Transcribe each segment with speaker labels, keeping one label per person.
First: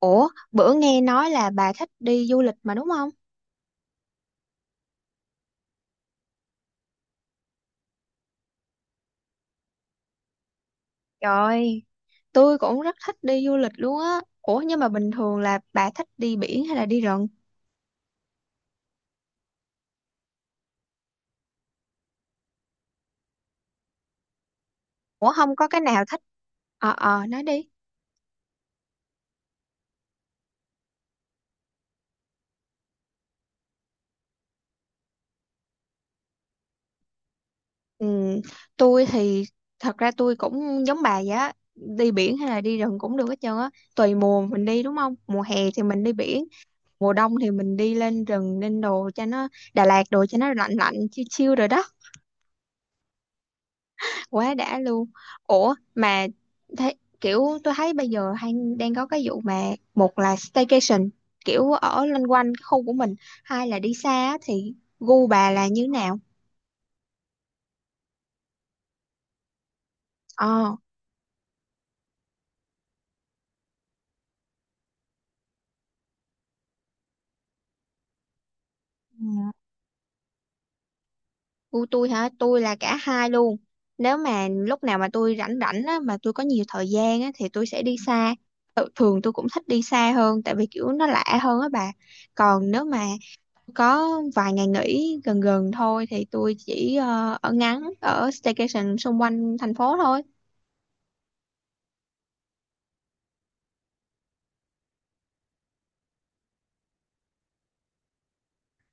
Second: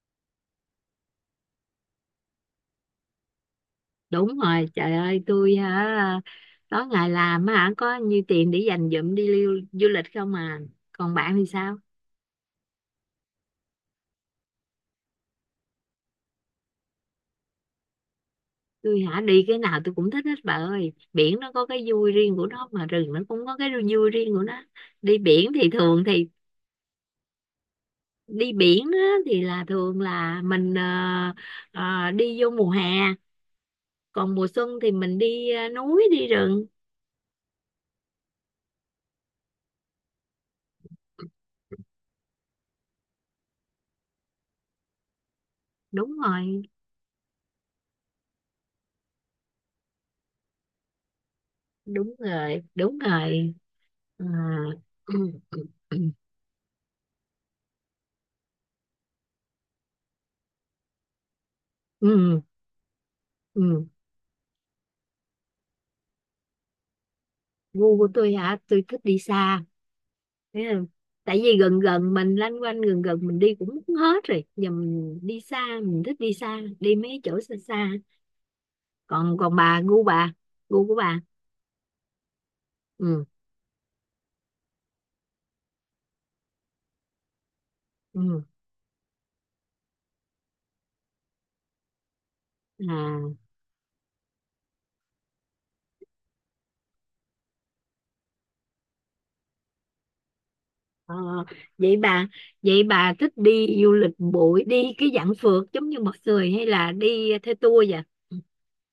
Speaker 1: Ủa, bữa nghe nói là bà thích đi du lịch mà đúng không?
Speaker 2: Đúng rồi, trời ơi, tôi hả? Tối ngày làm á hả, có nhiêu tiền để dành dụm đi lưu du lịch không à? Còn bạn thì sao?
Speaker 1: Trời, tôi cũng rất thích đi du lịch luôn á. Ủa nhưng mà bình thường là bà thích đi biển hay là đi rừng?
Speaker 2: Tôi hả? Đi cái nào tôi cũng thích hết, bà ơi. Biển nó có cái vui riêng của nó mà rừng nó cũng có cái vui riêng của nó. Đi
Speaker 1: Ủa
Speaker 2: biển
Speaker 1: không có
Speaker 2: thì
Speaker 1: cái nào
Speaker 2: thường
Speaker 1: thích?
Speaker 2: thì...
Speaker 1: Nói đi.
Speaker 2: đi biển á, thì là thường là mình đi vô mùa hè. Còn mùa xuân thì mình đi núi, đi rừng.
Speaker 1: Ừ, tôi thì thật ra tôi cũng giống bà vậy á. Đi biển hay là đi rừng cũng được hết trơn á. Tùy mùa mình đi đúng không? Mùa hè thì mình đi
Speaker 2: Đúng
Speaker 1: biển,
Speaker 2: rồi,
Speaker 1: mùa đông thì mình đi lên rừng lên đồ cho nó Đà Lạt đồ cho nó lạnh lạnh chill chill rồi đó.
Speaker 2: đúng rồi, đúng rồi à.
Speaker 1: Quá đã luôn.
Speaker 2: Ừ.
Speaker 1: Ủa mà, thấy kiểu tôi thấy bây giờ đang có cái vụ mà một là staycation, kiểu ở loanh
Speaker 2: Ừ.
Speaker 1: quanh cái khu của mình, hai là
Speaker 2: Ừ.
Speaker 1: đi xa á, thì gu bà là như nào?
Speaker 2: Gu của tôi hả? Tôi thích đi xa. Thế
Speaker 1: Ờ.
Speaker 2: là, tại vì gần gần mình lanh quanh, gần gần mình đi cũng hết rồi, giờ mình đi xa, mình thích đi xa, đi mấy chỗ xa xa. còn
Speaker 1: Ừ.
Speaker 2: còn bà, gu bà, gu của bà?
Speaker 1: Gu tôi hả? Tôi là cả
Speaker 2: Ừ.
Speaker 1: hai luôn. Nếu mà lúc nào mà tôi rảnh rảnh á mà tôi có nhiều thời gian á thì tôi sẽ đi xa.
Speaker 2: Ừ.
Speaker 1: Thường tôi cũng thích đi xa hơn tại vì kiểu nó lạ hơn á bà. Còn nếu mà
Speaker 2: À.
Speaker 1: có vài ngày nghỉ gần gần thôi thì tôi chỉ ở staycation xung quanh thành phố thôi.
Speaker 2: ờ, vậy bà vậy bà thích đi du lịch bụi, đi cái dạng phượt giống như mọi người, hay là đi theo tour vậy? Ừ.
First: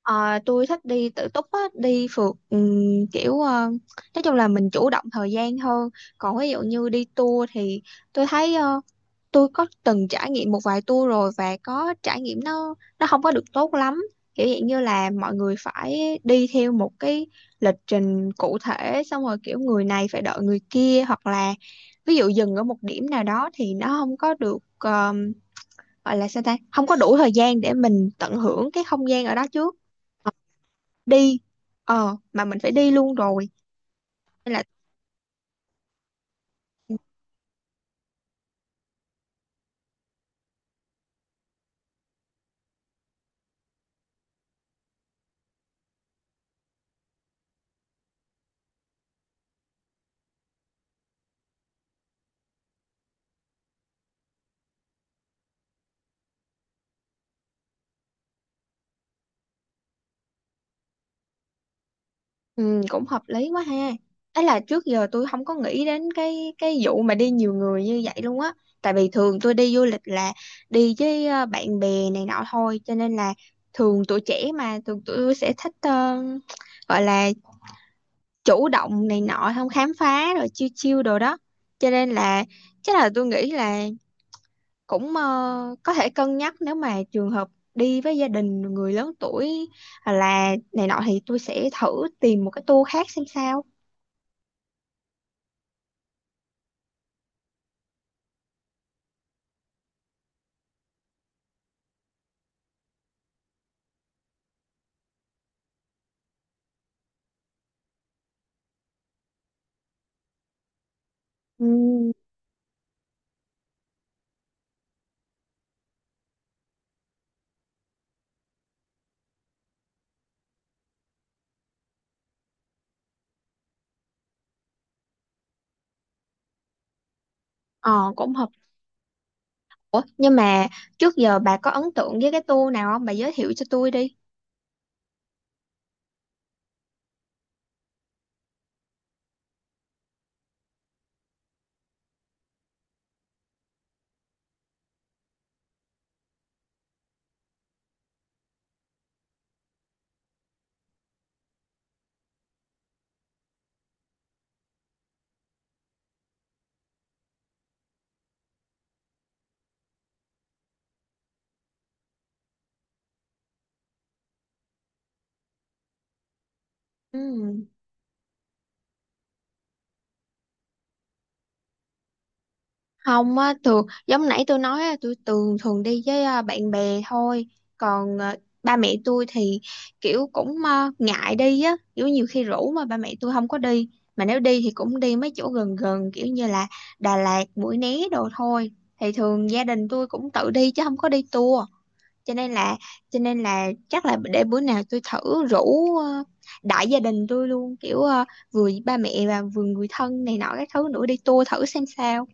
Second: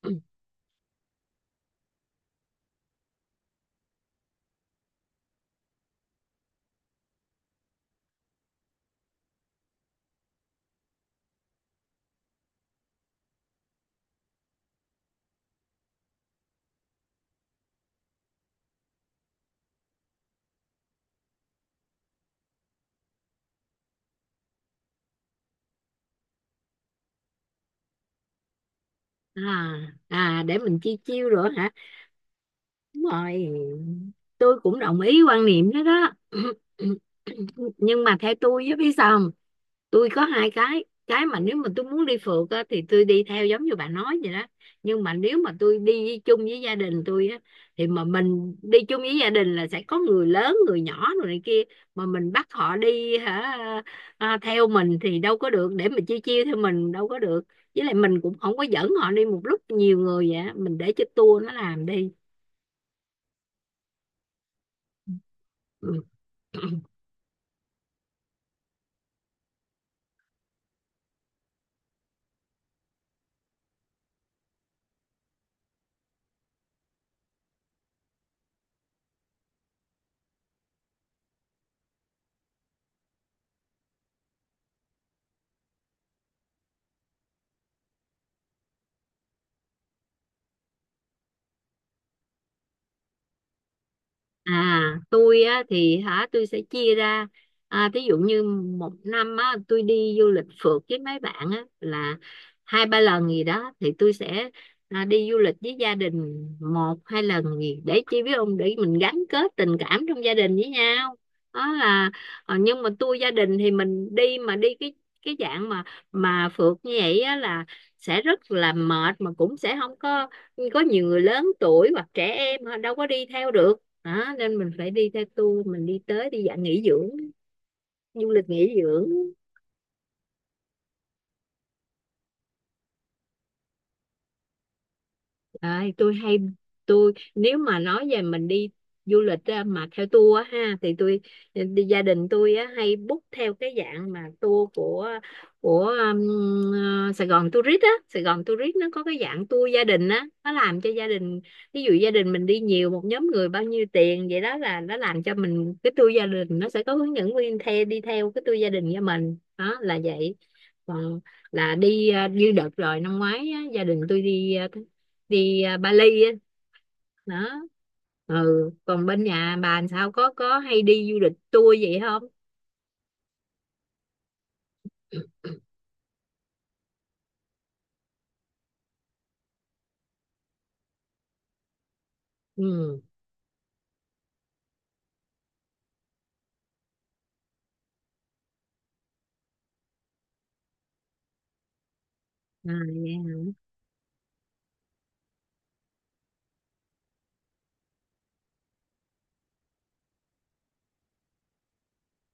Speaker 1: Ờ, tôi thích đi tự túc á, đi phượt, kiểu, nói chung là mình chủ động thời gian hơn. Còn ví dụ như đi tour thì tôi thấy, tôi có từng trải nghiệm một vài tour rồi và có trải nghiệm nó không có được tốt lắm. Kiểu dạng như là mọi người phải đi theo một cái lịch trình cụ thể, xong rồi kiểu người này phải đợi người kia, hoặc là ví dụ dừng ở một điểm nào đó thì nó không có được, gọi là sao ta, không có đủ thời gian để mình tận hưởng cái không gian ở
Speaker 2: Ừ.
Speaker 1: đó trước.
Speaker 2: À,
Speaker 1: Ờ,
Speaker 2: à, để mình chiêu chiêu
Speaker 1: đi
Speaker 2: rồi hả?
Speaker 1: ờ mà mình phải đi
Speaker 2: Đúng
Speaker 1: luôn
Speaker 2: rồi,
Speaker 1: rồi, nên
Speaker 2: tôi
Speaker 1: là.
Speaker 2: cũng đồng ý quan niệm đó đó. Nhưng mà theo tôi với, biết sao không? Tôi có hai cái. Cái mà nếu mà tôi muốn đi phượt á, thì tôi đi theo giống như bà nói vậy đó. Nhưng mà nếu mà tôi đi chung với gia đình tôi á, thì mà mình đi chung với gia đình là sẽ có người lớn, người nhỏ rồi này kia. Mà mình bắt họ đi hả, à, theo mình thì đâu có được. Để mà chia chia theo mình đâu có được. Với lại mình cũng không có dẫn họ đi một lúc nhiều người vậy á. Mình để cho tour nó làm đi.
Speaker 1: Ừ, cũng hợp lý quá ha. Ấy là trước giờ tôi không có nghĩ đến cái
Speaker 2: Ừ.
Speaker 1: vụ mà đi nhiều người như vậy luôn á. Tại vì thường tôi đi du lịch là đi với, bạn bè này nọ thôi, cho nên là thường tuổi trẻ mà thường tụi tôi sẽ thích, gọi là chủ động này nọ, không khám phá rồi chiêu chiêu đồ đó. Cho nên là chắc là tôi nghĩ là cũng, có thể cân nhắc nếu mà trường hợp đi với gia đình người lớn tuổi hoặc là này nọ thì tôi sẽ thử tìm một cái tour khác xem sao.
Speaker 2: À, tôi á thì hả, tôi sẽ chia ra, à, ví dụ như một năm á tôi đi du lịch phượt với mấy bạn á là hai ba lần gì đó, thì tôi sẽ, à, đi du lịch với gia đình một hai lần gì để chi biết ông, để mình gắn kết tình cảm trong gia đình với nhau,
Speaker 1: Ừ,
Speaker 2: đó là... nhưng mà tôi gia đình thì mình đi mà đi cái dạng mà phượt như vậy á là sẽ rất là mệt, mà cũng sẽ không có nhiều người lớn tuổi hoặc trẻ em, họ đâu có đi theo được. Đó nên mình phải đi theo tour, mình đi tới đi dạng nghỉ dưỡng,
Speaker 1: ờ
Speaker 2: du
Speaker 1: cũng hợp.
Speaker 2: lịch nghỉ dưỡng.
Speaker 1: Ủa, nhưng mà trước giờ bà có ấn tượng với cái tour nào không? Bà giới thiệu cho tôi đi.
Speaker 2: Đấy, tôi hay, tôi nếu mà nói về mình đi du lịch á, mà theo tour á ha, thì tôi đi gia đình tôi á, hay book theo cái dạng mà tour của Sài Gòn Tourist á. Sài Gòn Tourist nó có cái dạng tour gia đình á, nó làm cho gia đình, ví dụ gia đình mình đi nhiều, một nhóm người bao nhiêu tiền vậy đó, là nó làm cho mình cái tour gia đình, nó sẽ có hướng dẫn viên theo, đi theo cái tour gia đình cho mình, đó là vậy. Còn là đi, như đợt rồi năm ngoái á, gia đình tôi đi, đi, à, Bali á. Đó.
Speaker 1: Ừ.
Speaker 2: Ừ, còn bên nhà bà làm sao, có hay đi du lịch tour vậy không?
Speaker 1: Không á, thường giống nãy tôi nói á, tôi thường thường đi với, bạn bè thôi. Còn, ba mẹ tôi thì kiểu cũng, ngại đi á, kiểu nhiều khi rủ mà ba
Speaker 2: Ừ.
Speaker 1: mẹ tôi không có đi. Mà nếu đi thì cũng đi mấy chỗ gần gần kiểu như là Đà Lạt, Mũi Né đồ thôi. Thì thường gia đình tôi cũng tự đi chứ không có đi tour. cho nên
Speaker 2: À,
Speaker 1: là cho nên là chắc là để bữa nào tôi thử rủ, đại gia đình tôi luôn, kiểu, vừa ba mẹ và vừa người thân này nọ các thứ nữa đi tour thử xem sao.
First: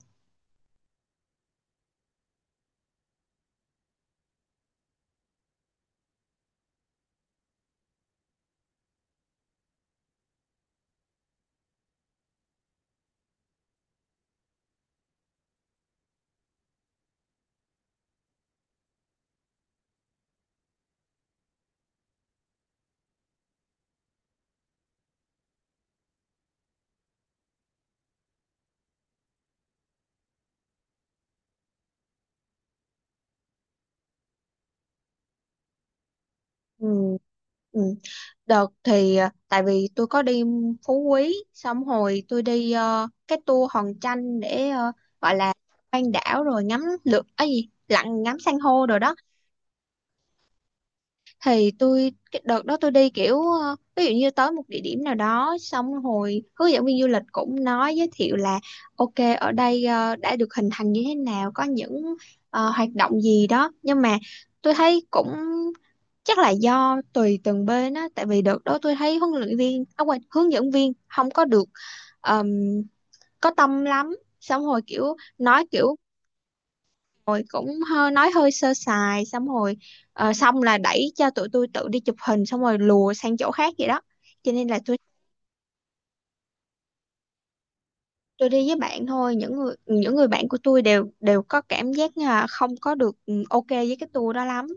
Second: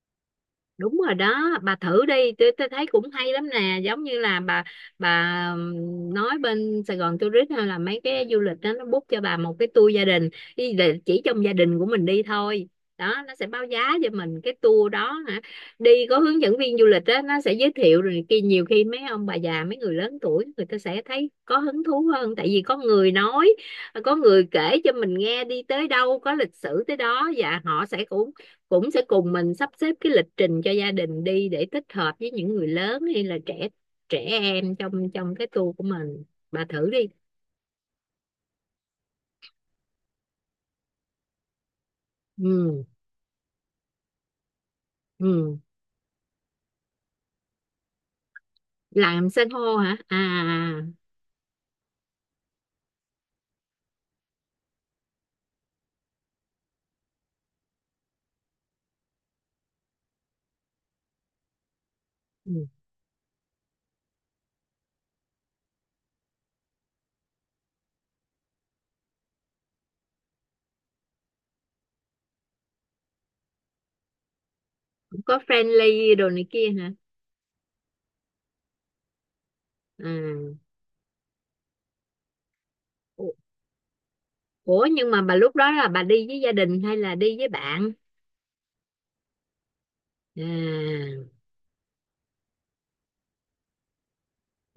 Speaker 2: đúng rồi đó, bà thử đi, tôi thấy cũng hay lắm nè. Giống như là bà nói bên Sài Gòn Tourist hay là mấy cái du lịch đó, nó book cho bà một cái tour gia đình đi, để chỉ trong gia đình của mình đi thôi. Đó, nó sẽ báo giá cho mình cái tour đó hả, đi có hướng dẫn viên du lịch, đó nó sẽ giới thiệu rồi kia. Nhiều khi mấy ông bà già, mấy người lớn tuổi, người ta sẽ thấy có hứng thú hơn, tại vì có người nói, có người kể cho mình nghe đi tới đâu có lịch sử tới đó. Và họ sẽ cũng cũng sẽ cùng mình sắp xếp cái lịch trình cho gia đình đi, để tích hợp với những người lớn hay là trẻ trẻ em trong trong cái tour của mình. Bà
Speaker 1: Ừ.
Speaker 2: thử đi.
Speaker 1: Ừ. Đợt thì, tại vì tôi có đi Phú Quý, xong hồi tôi đi,
Speaker 2: Ừ.
Speaker 1: cái tour Hòn Tranh để, gọi là
Speaker 2: Ừ.
Speaker 1: quanh đảo rồi ngắm lượt ấy gì, lặn ngắm san hô rồi đó.
Speaker 2: Làm san hô hả? À, à, à.
Speaker 1: Thì tôi cái đợt đó tôi đi kiểu, ví dụ như tới một địa điểm nào đó, xong hồi hướng dẫn viên du lịch cũng nói giới thiệu là ok, ở đây, đã được hình thành như thế nào, có những,
Speaker 2: Ừ.
Speaker 1: hoạt động gì đó. Nhưng mà tôi thấy cũng chắc là do tùy từng bên á, tại vì đợt đó tôi thấy huấn luyện viên, à, quên, hướng dẫn viên không có được, ờm, có tâm lắm. Xong hồi kiểu
Speaker 2: Cũng có
Speaker 1: nói kiểu
Speaker 2: friendly đồ này kia hả?
Speaker 1: rồi cũng hơi nói hơi sơ sài, xong rồi,
Speaker 2: À,
Speaker 1: xong là đẩy cho tụi tôi tự đi chụp hình xong rồi lùa sang chỗ khác vậy đó. Cho nên là
Speaker 2: ủa
Speaker 1: tôi
Speaker 2: nhưng mà bà lúc đó là bà đi với gia đình hay là đi với bạn?
Speaker 1: tôi đi với bạn thôi. Những người bạn của tôi đều
Speaker 2: À.
Speaker 1: đều có cảm giác là không có được, ok với cái tour đó lắm.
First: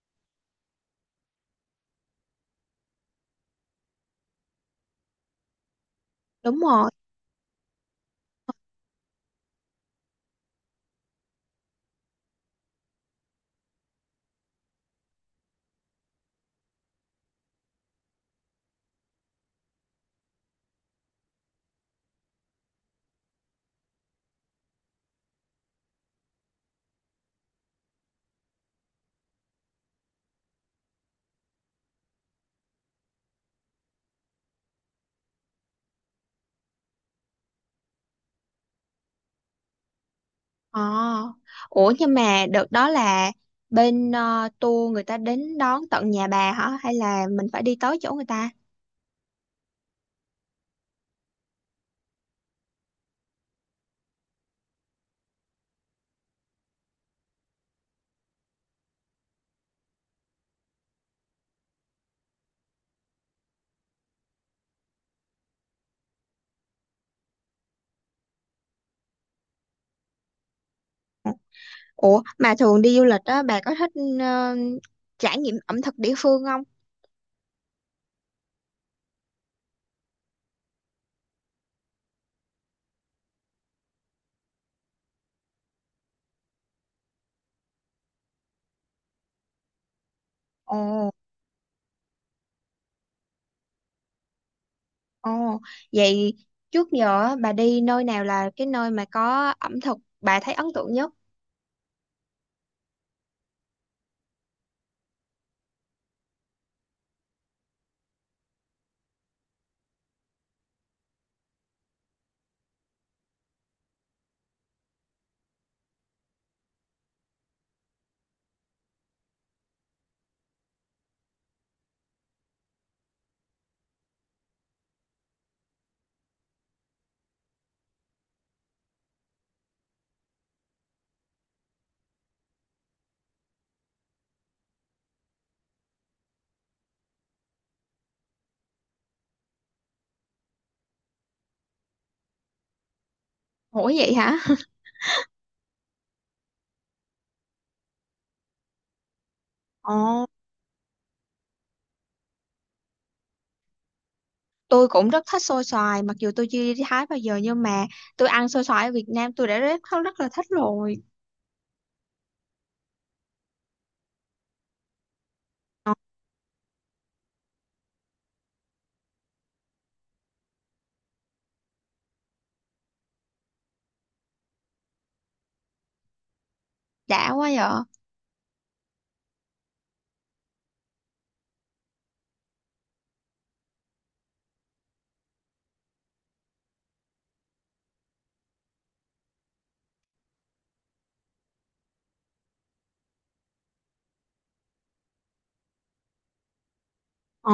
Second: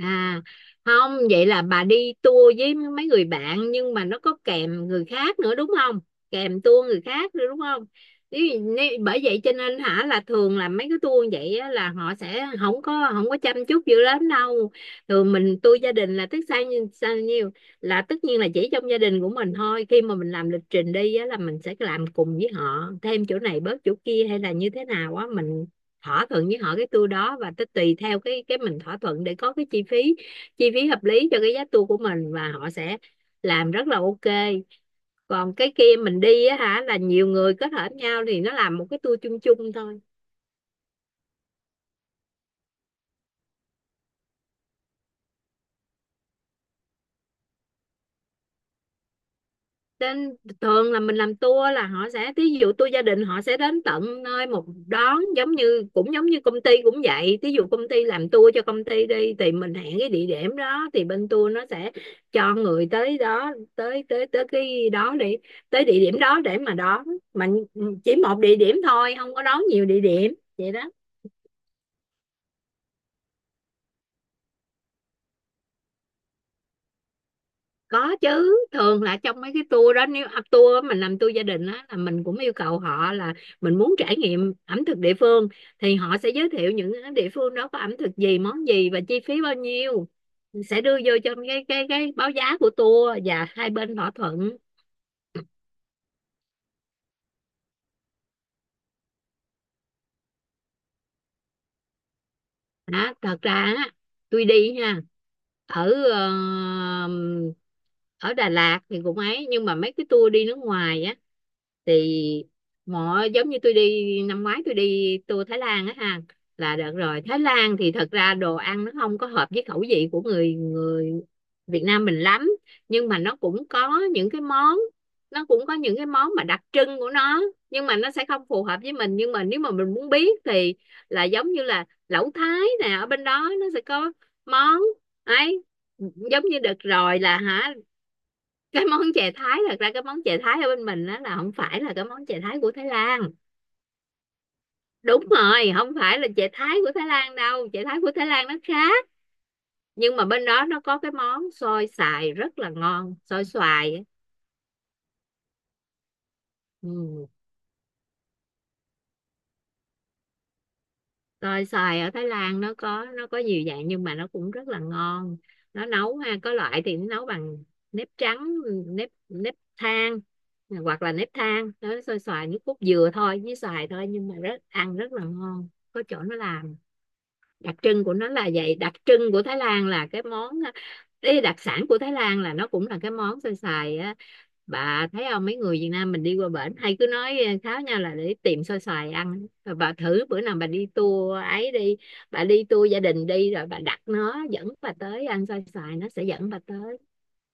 Speaker 2: À, không, vậy là bà đi tour với mấy người bạn nhưng mà nó có kèm người khác nữa đúng không?
Speaker 1: Đúng
Speaker 2: Kèm tour
Speaker 1: rồi.
Speaker 2: người khác nữa đúng không? Nếu, nếu, bởi vậy cho nên hả, là thường là mấy cái tour vậy á, là họ sẽ không có chăm chút dữ lắm đâu. Thường mình tour gia đình là tức sao nhiêu sao nhiêu, là tất nhiên là chỉ trong gia đình của mình thôi. Khi mà mình làm lịch trình đi á, là mình sẽ làm cùng với họ, thêm chỗ này bớt chỗ kia hay là như thế nào á, mình thỏa thuận với họ cái tour đó, và tới tùy theo cái mình thỏa thuận để có cái chi phí hợp lý cho cái giá tour của mình, và họ sẽ làm rất là ok. Còn cái kia mình đi á hả, là nhiều người kết hợp nhau thì nó làm một cái tour chung chung thôi.
Speaker 1: Ờ ủa nhưng mà đợt đó là bên, tour người ta đến đón tận nhà bà hả, hay là mình phải đi tới chỗ người ta?
Speaker 2: Trên thường là mình làm tour là họ sẽ, thí dụ tour gia đình, họ sẽ đến tận nơi một đón, giống như cũng giống như công ty cũng vậy, thí dụ công ty làm tour cho công ty đi, thì mình hẹn cái địa điểm đó, thì bên tour nó sẽ cho người tới đó, tới tới tới cái đó đi, tới địa điểm đó để mà đón mình, chỉ một địa điểm thôi, không có đón nhiều địa điểm vậy đó.
Speaker 1: Ủa mà thường đi du lịch á, bà có thích, ờ, trải nghiệm ẩm thực địa phương không?
Speaker 2: Có chứ, thường là trong mấy cái tour đó, nếu, à, tour á, mình làm tour gia đình á, là mình cũng yêu cầu họ là mình muốn trải nghiệm ẩm thực địa phương, thì họ sẽ giới thiệu những cái địa phương đó có ẩm thực gì, món gì và chi phí bao nhiêu, sẽ đưa
Speaker 1: Ồ.
Speaker 2: vô trong cái báo giá của tour, và hai bên thỏa thuận.
Speaker 1: Ồ, vậy trước giờ á, bà đi nơi nào là cái nơi mà có ẩm thực bà thấy ấn tượng nhất?
Speaker 2: Đó, thật ra á, tôi đi ha, ở, ở Đà Lạt thì cũng ấy, nhưng mà mấy cái tour đi nước ngoài á thì, mỗi giống như tôi đi năm ngoái, tôi đi tour Thái Lan á ha, là đợt rồi Thái Lan thì thật ra đồ ăn nó không có hợp với khẩu vị của người người Việt Nam mình lắm. Nhưng mà nó cũng có những cái món mà đặc trưng của nó, nhưng mà nó sẽ không phù hợp với mình. Nhưng mà nếu mà mình muốn biết thì, là giống như là lẩu Thái nè, ở bên đó nó sẽ có món ấy. Giống như đợt rồi là hả, cái món chè Thái, thật ra cái món chè Thái ở bên mình đó là không phải là cái món chè Thái của Thái Lan.
Speaker 1: Ủa vậy hả?
Speaker 2: Đúng rồi, không phải là chè Thái của Thái Lan đâu, chè Thái của Thái Lan nó khác. Nhưng mà
Speaker 1: Ồ,
Speaker 2: bên đó nó có cái món xôi xoài rất là ngon, xôi xoài á.
Speaker 1: tôi cũng rất thích xôi xoài, mặc dù tôi chưa đi Thái bao
Speaker 2: Ừ.
Speaker 1: giờ nhưng mà tôi ăn xôi xoài ở Việt Nam tôi đã rất rất là thích rồi.
Speaker 2: Xôi xoài ở Thái Lan nó có nhiều dạng, nhưng mà nó cũng rất là ngon. Nó
Speaker 1: Ờ,
Speaker 2: nấu ha, có loại thì nó nấu bằng nếp trắng, nếp nếp than, hoặc là nếp than, nó xôi xoài nước cốt dừa thôi, với xoài thôi, nhưng mà rất ăn rất là ngon. Có chỗ nó làm
Speaker 1: đã quá
Speaker 2: đặc
Speaker 1: vậy.
Speaker 2: trưng của nó là vậy. Đặc trưng của Thái Lan là cái món, cái đặc sản của Thái Lan là nó cũng là cái món xôi xoài á. Bà thấy không, mấy người Việt Nam mình đi qua bển hay cứ nói kháo nhau là để tìm xôi xoài ăn. Rồi bà thử bữa nào bà đi tour ấy đi, bà đi tour gia đình đi, rồi bà đặt nó dẫn bà tới ăn xôi xoài, nó sẽ dẫn bà tới.
Speaker 1: Ờ,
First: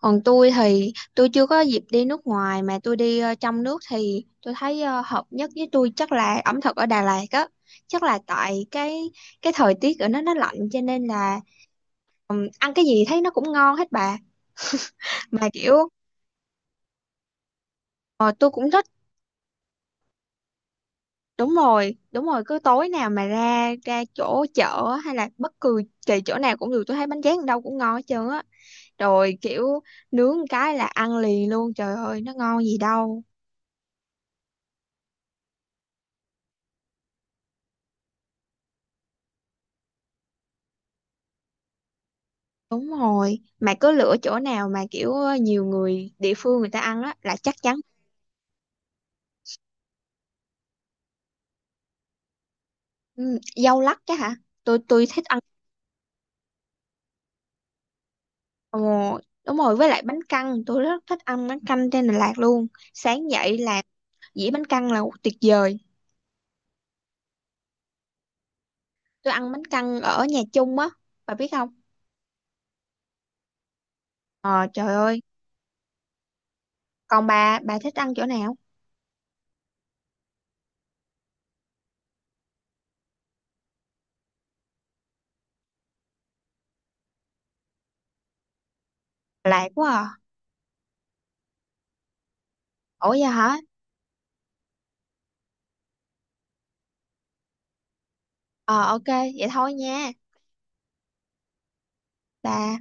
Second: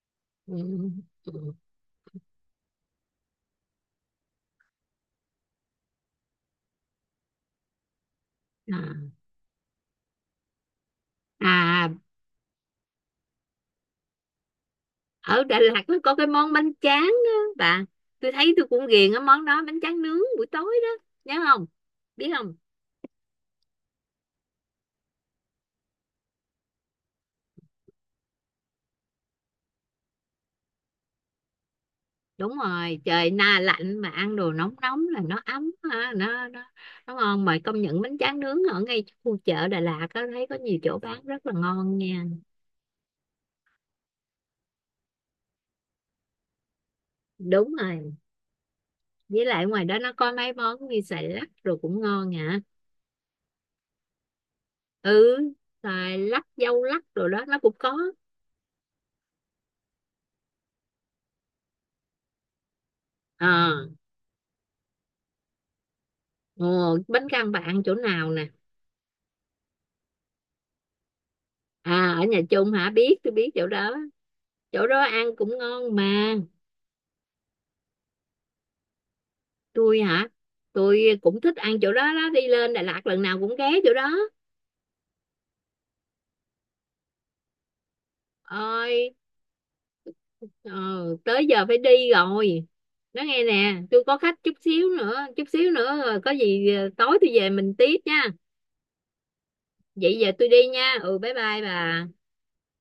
Speaker 1: còn tôi
Speaker 2: Ừ.
Speaker 1: thì tôi chưa
Speaker 2: Ừ.
Speaker 1: có dịp đi nước ngoài, mà tôi đi, trong nước thì tôi thấy, hợp nhất với tôi chắc là ẩm thực ở Đà Lạt á. Chắc là tại
Speaker 2: Ừ.
Speaker 1: cái
Speaker 2: À,
Speaker 1: cái thời tiết ở nó lạnh cho nên là.
Speaker 2: à,
Speaker 1: Ăn cái gì thấy nó cũng ngon hết bà.
Speaker 2: ở
Speaker 1: Mà
Speaker 2: Đà Lạt
Speaker 1: kiểu,
Speaker 2: nó có cái món bánh tráng á bà.
Speaker 1: ờ,
Speaker 2: Tôi
Speaker 1: tôi
Speaker 2: thấy tôi
Speaker 1: cũng thích.
Speaker 2: cũng ghiền cái món đó, bánh tráng nướng buổi tối đó, nhớ
Speaker 1: Đúng
Speaker 2: không?
Speaker 1: rồi, đúng
Speaker 2: Biết
Speaker 1: rồi,
Speaker 2: không,
Speaker 1: cứ tối nào mà ra ra chỗ chợ hay là bất cứ kỳ chỗ nào cũng được, tôi thấy bánh tráng ở đâu cũng ngon hết trơn á. Rồi kiểu nướng một cái là ăn liền luôn, trời ơi nó
Speaker 2: đúng
Speaker 1: ngon gì
Speaker 2: rồi,
Speaker 1: đâu.
Speaker 2: trời na lạnh mà ăn đồ nóng nóng là nó ấm ha, nó ngon mà. Công nhận bánh tráng nướng ở ngay khu chợ Đà Lạt, có thấy có nhiều chỗ bán rất là ngon nha.
Speaker 1: Đúng rồi, mà cứ lựa chỗ nào mà kiểu nhiều người địa phương người ta ăn á là chắc
Speaker 2: Đúng
Speaker 1: chắn.
Speaker 2: rồi, với lại ngoài đó nó có mấy món như xoài lắc rồi cũng ngon hả.
Speaker 1: Ừ, dâu lắc chứ hả. Tôi thích
Speaker 2: Ừ,
Speaker 1: ăn.
Speaker 2: xoài lắc dâu lắc rồi đó, nó cũng có.
Speaker 1: Ồ, đúng rồi, với lại bánh căn tôi rất thích ăn bánh canh trên Đà Lạt luôn. Sáng dậy
Speaker 2: Ờ,
Speaker 1: là dĩa bánh căn là tuyệt vời.
Speaker 2: ồ, bánh căn bà ăn chỗ nào nè?
Speaker 1: Tôi ăn bánh căn ở nhà chung á, bà biết không?
Speaker 2: À, ở nhà chung hả, biết, tôi biết chỗ đó.
Speaker 1: Ờ,
Speaker 2: Chỗ
Speaker 1: trời
Speaker 2: đó
Speaker 1: ơi.
Speaker 2: ăn cũng ngon mà.
Speaker 1: Còn bà thích ăn chỗ nào?
Speaker 2: Tôi hả? Tôi cũng thích ăn chỗ đó đó, đi lên Đà Lạt lần nào cũng ghé chỗ đó. Ơi,
Speaker 1: Lạ quá à.
Speaker 2: ờ, tới giờ phải đi rồi.
Speaker 1: Ủa vậy
Speaker 2: Nói nghe
Speaker 1: hả?
Speaker 2: nè, tôi có khách, chút xíu nữa rồi có gì tối tôi về mình tiếp nha.
Speaker 1: Ờ, ok. Vậy thôi nha.
Speaker 2: Vậy giờ tôi đi nha, ừ, bye bye bà.
Speaker 1: Bà.